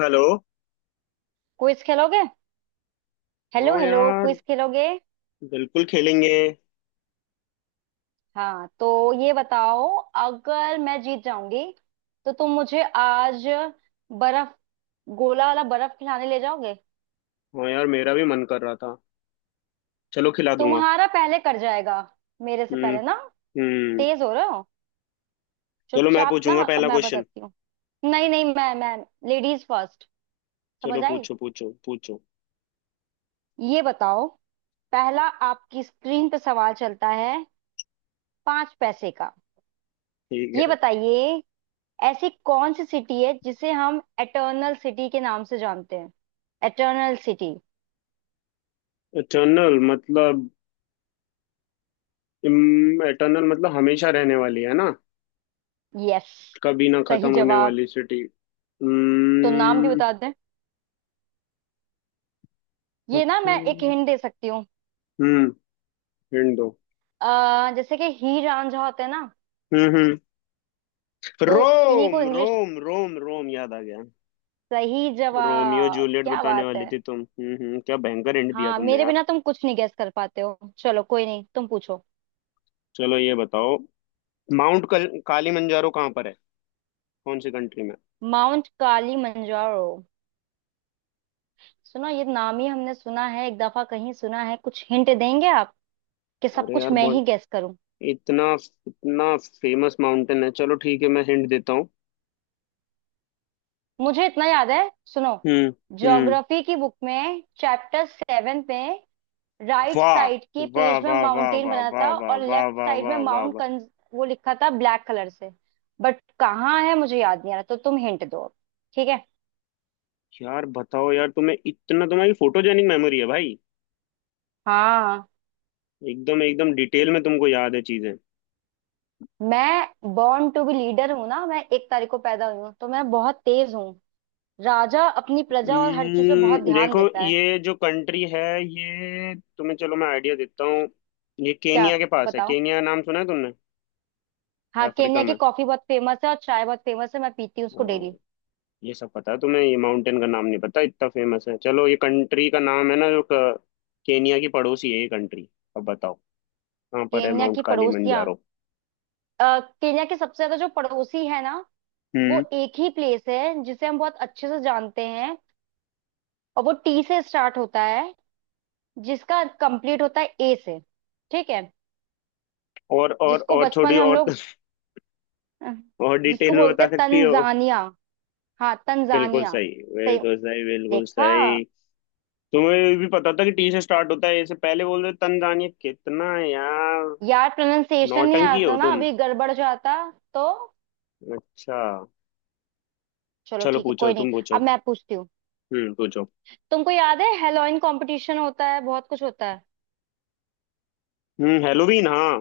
Hello. Quiz खेलोगे? Hello, हाँ hello, यार, क्विज खेलोगे? बिल्कुल खेलेंगे। हाँ, तो ये बताओ, अगर मैं जीत जाऊंगी तो तुम मुझे आज बर्फ गोला वाला बर्फ खिलाने ले जाओगे। हाँ यार, मेरा भी मन कर रहा था। चलो, खिला दूंगा। तुम्हारा पहले कर जाएगा मेरे से हम्म, पहले ना। हम्म। तेज हो रहे हो, चलो, मैं चुपचाप ना, पूछूंगा अब पहला मैं क्वेश्चन। बताती हूँ। नहीं नहीं, मैं लेडीज फर्स्ट। समझ चलो, आई? पूछो पूछो पूछो। ये बताओ, पहला। आपकी स्क्रीन पे सवाल चलता है 5 पैसे का। ठीक ये है। बताइए, ऐसी कौन सी सिटी है जिसे हम एटर्नल सिटी के नाम से जानते हैं? Eternal city. एटर्नल मतलब एटर्नल मतलब हमेशा रहने वाली है ना। यस, कभी ना सही खत्म होने जवाब। वाली सिटी। तो नाम भी हम्म। बता दें? ये ना, सबसे मैं एक हिंट दे सकती हूँ। हम्म, हिंट दो। जैसे कि ही रांझा होता है ना, हम्म, हम्म। तो इन्हीं रोम, को इंग्लिश। रोम, रोम, रोम याद आ गया। सही रोमियो जवाब, जूलियट क्या बताने बात वाली है। थी तुम। हम्म, हम्म। क्या भयंकर हिंट दिया हाँ, तुमने। मेरे बिना तुम कुछ नहीं गैस कर पाते हो। चलो कोई नहीं, तुम पूछो। चलो, ये बताओ। माउंट काली मंजारो कहाँ पर है? कौन सी कंट्री में? माउंट काली मंजारो, सुनो ये नाम ही हमने सुना है, एक दफा कहीं सुना है। कुछ हिंट देंगे आप, कि सब अरे कुछ यार, मैं ही बहुत गैस करूं? इतना इतना फेमस माउंटेन है। चलो ठीक है, मैं हिंट देता हूँ। मुझे इतना याद है, सुनो। हम्म, हम्म। ज्योग्राफी की बुक में चैप्टर 7 में, राइट वाह, साइड के वाह, पेज में वाह, वाह, माउंटेन वाह, बना वाह, था वाह, और वाह, लेफ्ट वाह, साइड में वाह, वाह, माउंट वाह। कंज। वो लिखा था ब्लैक कलर से। बट कहाँ है मुझे याद नहीं आ रहा, तो तुम हिंट दो अब। ठीक है। यार, बताओ यार, तुम्हें इतना तुम्हारी फोटोजेनिक मेमोरी है भाई। हाँ, एकदम एकदम डिटेल में तुमको याद है चीजें। मैं बॉर्न टू बी लीडर हूँ ना, मैं 1 तारीख को पैदा हुई हूँ, तो मैं बहुत तेज हूँ। राजा अपनी प्रजा और हर चीज पे बहुत ध्यान देखो, देता है। ये जो कंट्री है, ये तुम्हें चलो, मैं आइडिया देता हूँ। ये क्या? केनिया के पास है। बताओ। केनिया नाम सुना है तुमने? हाँ, अफ्रीका केन्या की में। कॉफी बहुत फेमस है और चाय बहुत फेमस है, मैं पीती हूँ उसको हाँ। डेली। ये सब पता है तुम्हें, ये माउंटेन का नाम नहीं पता, इतना फेमस है। चलो, ये कंट्री का नाम है ना केनिया की पड़ोसी है ये कंट्री। अब बताओ, कहाँ पर है केन्या माउंट की पड़ोसियाँ। कालीमंजारो? केन्या के सबसे ज्यादा जो पड़ोसी है ना, वो हम्म। एक ही प्लेस है जिसे हम बहुत अच्छे से जानते हैं। और वो टी से स्टार्ट होता है, जिसका कंप्लीट होता है ए से। ठीक है? और और जिसको और बचपन थोड़ी में हम और लोग, अ, और डिटेल जिसको में बोलते बता हैं सकती हो? तंजानिया। हाँ, बिल्कुल तंजानिया। सही, सही। बिल्कुल सही, बिल्कुल देखा? सही। तुम्हें भी पता था कि टी से स्टार्ट होता है, इससे पहले बोल रहे तंजानिया, कितना है यार। यार, प्रोनाउंसिएशन नहीं नौटंकी हो आता ना, तुम। अभी गड़बड़ जाता। तो अच्छा। चलो चलो, ठीक है, पूछो कोई नहीं, तुम, पूछो। अब मैं पूछती हूँ। हम्म, पूछो। तुमको याद है, हेलोइन कंपटीशन होता है, बहुत कुछ होता है। हम्म, हेलोवीन, हाँ,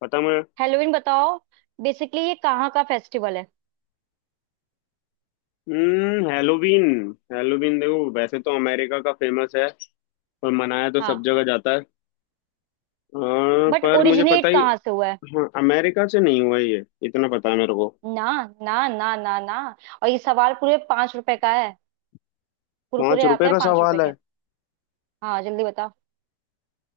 पता मुझे। हेलोइन बताओ, बेसिकली ये कहाँ का फेस्टिवल है? हम्म, हेलोवीन। हेलोवीन देखो, वैसे तो अमेरिका का फेमस है, और मनाया तो सब हाँ, जगह जाता है। हाँ, बट पर मुझे पता ओरिजिनेट ही। कहाँ से हुआ है? हाँ, अमेरिका से नहीं हुआ ये, इतना पता है मेरे को। ना। ना, ना, ना, ना। और ये सवाल पूरे 5 रुपए का है। पाँच कुरकुरे रुपए आते हैं का 5 रुपए सवाल के। है? हाँ, जल्दी बताओ।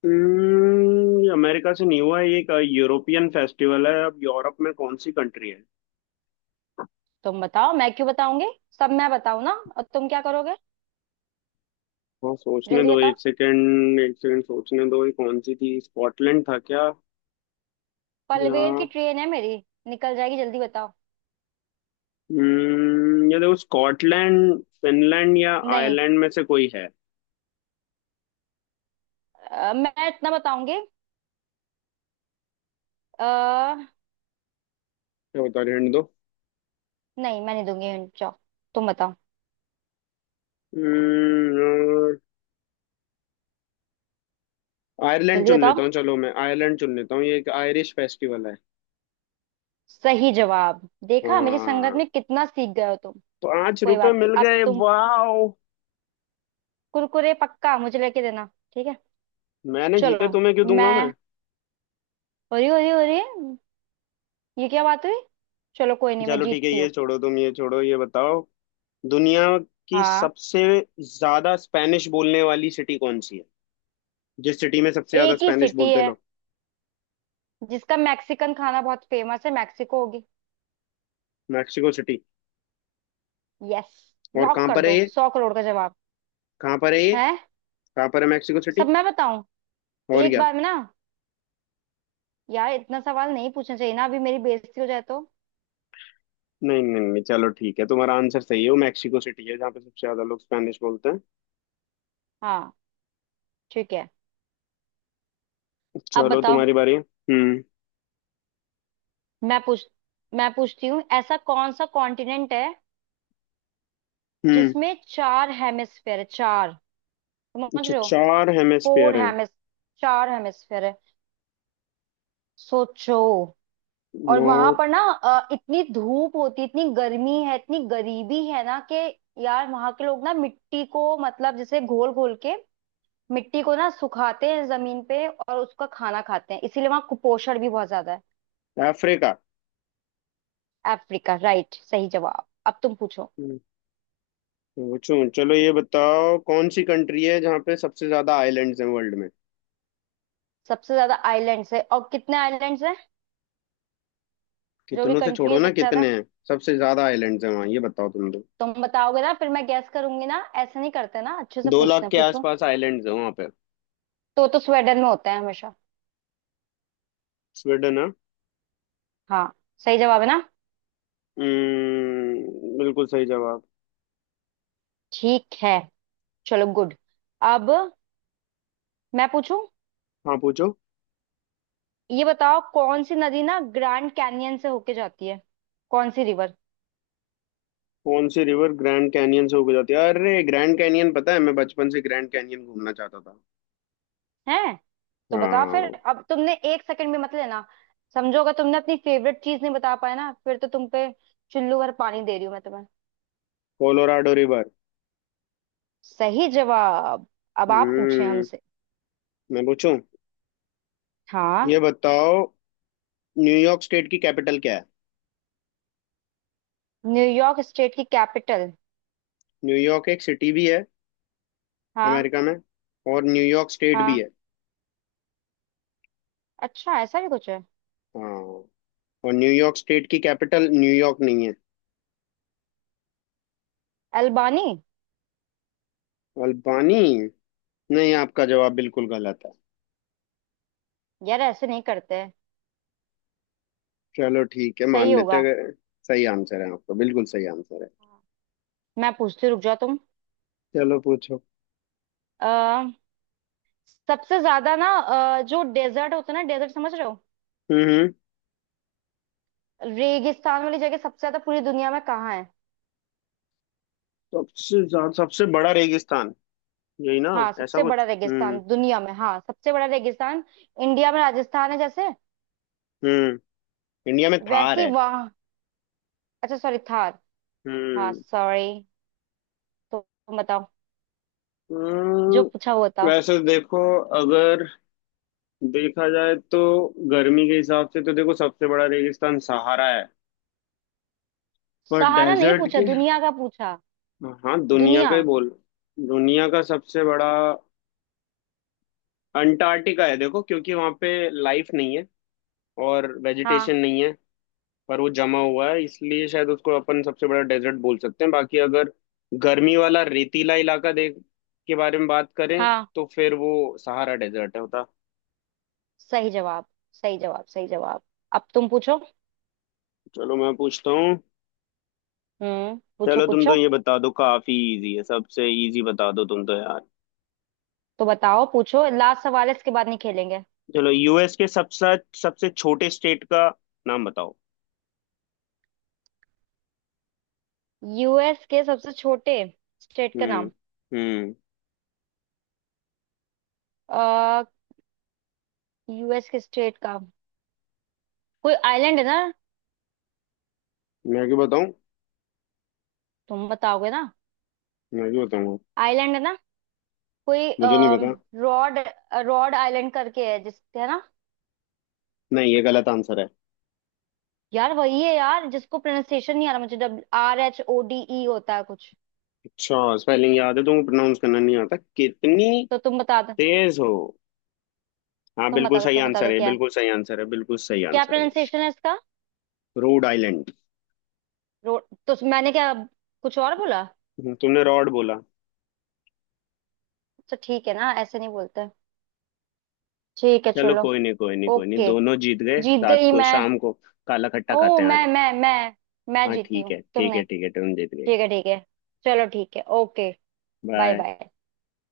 हम्म, ये अमेरिका से नहीं हुआ है, ये एक यूरोपियन फेस्टिवल है। अब यूरोप में कौन सी कंट्री है? तुम बताओ, मैं क्यों बताऊंगी? सब मैं बताऊं ना, और तुम क्या करोगे? हाँ, सोचने जल्दी दो, बताओ, एक सेकेंड, एक सेकेंड, सोचने दो। ये कौन सी थी, स्कॉटलैंड था क्या? या? पलवेर की ट्रेन है मेरी, निकल जाएगी, जल्दी बताओ। हम्म, ये देखो, स्कॉटलैंड, फिनलैंड या नहीं। आयरलैंड में से कोई है। मैं इतना बताऊंगी। आ, क्या बता रहे हैं? नहीं, मैं नहीं दूंगी hint, जाओ। तुम बताओ। हम्म, आयरलैंड जल्दी चुन बताओ। लेता हूँ, चलो मैं आयरलैंड चुन लेता हूँ, ये एक आयरिश फेस्टिवल है। सही जवाब। देखा, मेरी संगत हाँ, में कितना सीख गए हो तुम। पांच कोई रुपए बात नहीं, मिल अब गए, तुम वाओ। कुरकुरे पक्का मुझे लेके देना, ठीक है? मैंने जीते, चलो, तुम्हें क्यों दूंगा मैं? मैं, हो रही है, ये क्या बात हुई। चलो कोई नहीं, मैं चलो, ठीक है, जीतती ये हूँ। छोड़ो तुम, ये छोड़ो, ये बताओ। दुनिया की हाँ, सबसे ज्यादा स्पेनिश बोलने वाली सिटी कौन सी है? जिस सिटी में सबसे ज्यादा एक ही स्पेनिश सिटी बोलते है लोग। जिसका मैक्सिकन खाना बहुत फेमस है, मैक्सिको होगी। Mexico city. यस। और लॉक कहाँ कर पर है दो, ये? 100 करोड़ का जवाब कहाँ पर है ये? है। कहाँ पर है मैक्सिको सब सिटी? मैं बताऊं? और एक क्या? बार में ना। यार, इतना सवाल नहीं पूछना चाहिए ना, अभी मेरी बेइज्जती हो जाए तो। नहीं, नहीं, नहीं, चलो ठीक है, तुम्हारा आंसर सही है, वो मैक्सिको सिटी है जहाँ पे सबसे ज्यादा लोग स्पेनिश बोलते हैं। हाँ, ठीक है। अब चलो, बताओ, तुम्हारी बारी। हम्म। मैं पूछ मैं पूछती हूँ, ऐसा कौन सा कॉन्टिनेंट है हम्म, जिसमें 4 हेमिस्फेयर है? चार, समझ अच्छा, रहे हो? चार फोर हेमिस्फीयर हैं? हेमिस, 4 हेमिस्फेयर है। सोचो। और वहां नॉर्थ। पर ना, इतनी धूप होती, इतनी गर्मी है, इतनी गरीबी है ना, कि यार वहां के लोग ना मिट्टी को, मतलब जैसे घोल घोल के, मिट्टी को ना सुखाते हैं जमीन पे और उसका खाना खाते हैं, इसीलिए वहां कुपोषण भी बहुत ज्यादा है। अफ्रीका। अफ्रीका, राइट, सही जवाब। अब तुम पूछो। हम्म, पूछूं, चलो ये बताओ, कौन सी कंट्री है जहाँ पे सबसे ज्यादा आइलैंड्स हैं वर्ल्ड में? सबसे ज्यादा आइलैंड्स है, और कितने आइलैंड्स हैं? जो भी कितनों से कंट्री छोड़ो है ना, सबसे ज्यादा। कितने हैं? सबसे ज्यादा आइलैंड्स हैं वहाँ, ये बताओ तुम तो। तुम बताओगे ना, फिर मैं गैस करूंगी ना। ऐसे नहीं करते ना, अच्छे से दो पूछते लाख हैं, के पूछो। आसपास आइलैंड्स हैं वहाँ पे। तो स्वेडन में होता है हमेशा। स्वीडन है। हाँ। सही जवाब है ना? हम्म, बिल्कुल सही जवाब। ठीक है, चलो गुड। अब मैं पूछूं। हाँ, पूछो। ये बताओ, कौन सी नदी ना ग्रैंड कैनियन से होके जाती है? कौन सी रिवर? कौन सी रिवर ग्रैंड कैनियन से होकर जाती है? अरे, ग्रैंड कैनियन पता है, मैं बचपन से ग्रैंड कैनियन घूमना चाहता था। है। तो बताओ फिर। हाँ। अब तुमने एक सेकंड भी मत लेना, समझो। अगर तुमने अपनी फेवरेट चीज नहीं बता पाया ना, फिर तो तुम पे चुल्लू भर पानी दे रही हूं मैं तुम्हें। Colorado River. सही जवाब। अब आप पूछे हम्म, हमसे। मैं पूछूं? हाँ। ये बताओ, न्यूयॉर्क स्टेट की कैपिटल क्या है? न्यूयॉर्क स्टेट की कैपिटल। न्यूयॉर्क एक सिटी भी है हाँ। अमेरिका में, और न्यूयॉर्क स्टेट भी हाँ, है। अच्छा, ऐसा भी कुछ है। हाँ। और न्यूयॉर्क स्टेट की कैपिटल न्यूयॉर्क नहीं है। अल्बानी। अल्बानी? नहीं, आपका जवाब बिल्कुल गलत है। यार, ऐसे नहीं करते हैं। चलो ठीक है, मान सही लेते हैं, होगा। अगर- सही आंसर है आपका, बिल्कुल सही आंसर है। मैं पूछती हूँ, रुक जाओ। चलो, पूछो। तुम। सबसे ज्यादा ना, जो डेजर्ट होता है ना, डेजर्ट समझ रहे हो? हम्म, हम्म। रेगिस्तान वाली जगह सबसे ज्यादा पूरी दुनिया में कहाँ है? सबसे बड़ा रेगिस्तान, यही ना? हाँ, ऐसा सबसे बड़ा कुछ। रेगिस्तान हम्म। दुनिया में, हाँ, सबसे बड़ा रेगिस्तान। इंडिया में राजस्थान है जैसे। हम्म, इंडिया में थार वैसी है। वहां। अच्छा सॉरी, थार। हाँ, हम्म। सॉरी। तो तुम बताओ, हम्म, जो पूछा हुआ था। वैसे देखो, अगर देखा जाए तो गर्मी के हिसाब से तो देखो, सबसे बड़ा रेगिस्तान सहारा है। पर सहारा नहीं डेजर्ट पूछा, के, दुनिया का पूछा। हाँ, दुनिया दुनिया। का ही बोल। दुनिया का सबसे बड़ा अंटार्कटिका है देखो, क्योंकि वहां पे लाइफ नहीं है और हाँ। वेजिटेशन नहीं है। पर वो जमा हुआ है इसलिए शायद उसको अपन सबसे बड़ा डेजर्ट बोल सकते हैं, बाकी अगर गर्मी वाला रेतीला इलाका देख के बारे में बात करें, हाँ, तो फिर वो सहारा डेजर्ट है होता। सही जवाब, सही जवाब, सही जवाब। अब तुम पूछो। चलो, मैं पूछता हूँ। हम्म, पूछो चलो, तुम तो पूछो। ये बता दो, काफी इजी है, सबसे इजी बता दो तुम तो यार। तो बताओ, पूछो, लास्ट सवाल है, इसके बाद नहीं खेलेंगे। चलो, यूएस के सबसे सबसे छोटे स्टेट का नाम बताओ। यूएस के सबसे छोटे स्टेट का हम्म, नाम। हम्म। आ, यूएस के स्टेट का। कोई आइलैंड है ना। मैं क्यों बताऊं? तुम बताओगे ना। मैं क्यों बताऊंगा? आइलैंड है ना, कोई। मुझे नहीं पता। रॉड। रॉड आइलैंड करके है, जिस है ना। नहीं, ये गलत आंसर है। यार, वही है यार, जिसको प्रोनाउंसिएशन नहीं आ रहा मुझे, WRHODE होता है कुछ। अच्छा, स्पेलिंग याद है तुमको, प्रोनाउंस करना नहीं आता, कितनी तो तुम बता दो, तेज हो। हाँ, तुम बिल्कुल बता दो, सही तुम बता आंसर दो, है, क्या है, बिल्कुल सही आंसर है, बिल्कुल सही क्या आंसर है। प्रोनाउंसिएशन है इसका? Rhode Island. रो, तो मैंने क्या कुछ और बोला? तुमने रॉड बोला। अच्छा ठीक है ना, ऐसे नहीं बोलते। ठीक है, चलो, चलो, कोई नहीं, कोई नहीं, कोई नहीं, ओके। दोनों जीत गए। जीत रात गई को मैं। शाम को काला खट्टा ओ, खाते हैं आज। मैं हाँ जीती ठीक हूँ, है, तुम ठीक है, नहीं। ठीक है, तुम जीत गई। ठीक है, ठीक है। चलो, ठीक है, ओके। Bye, bye. बाय।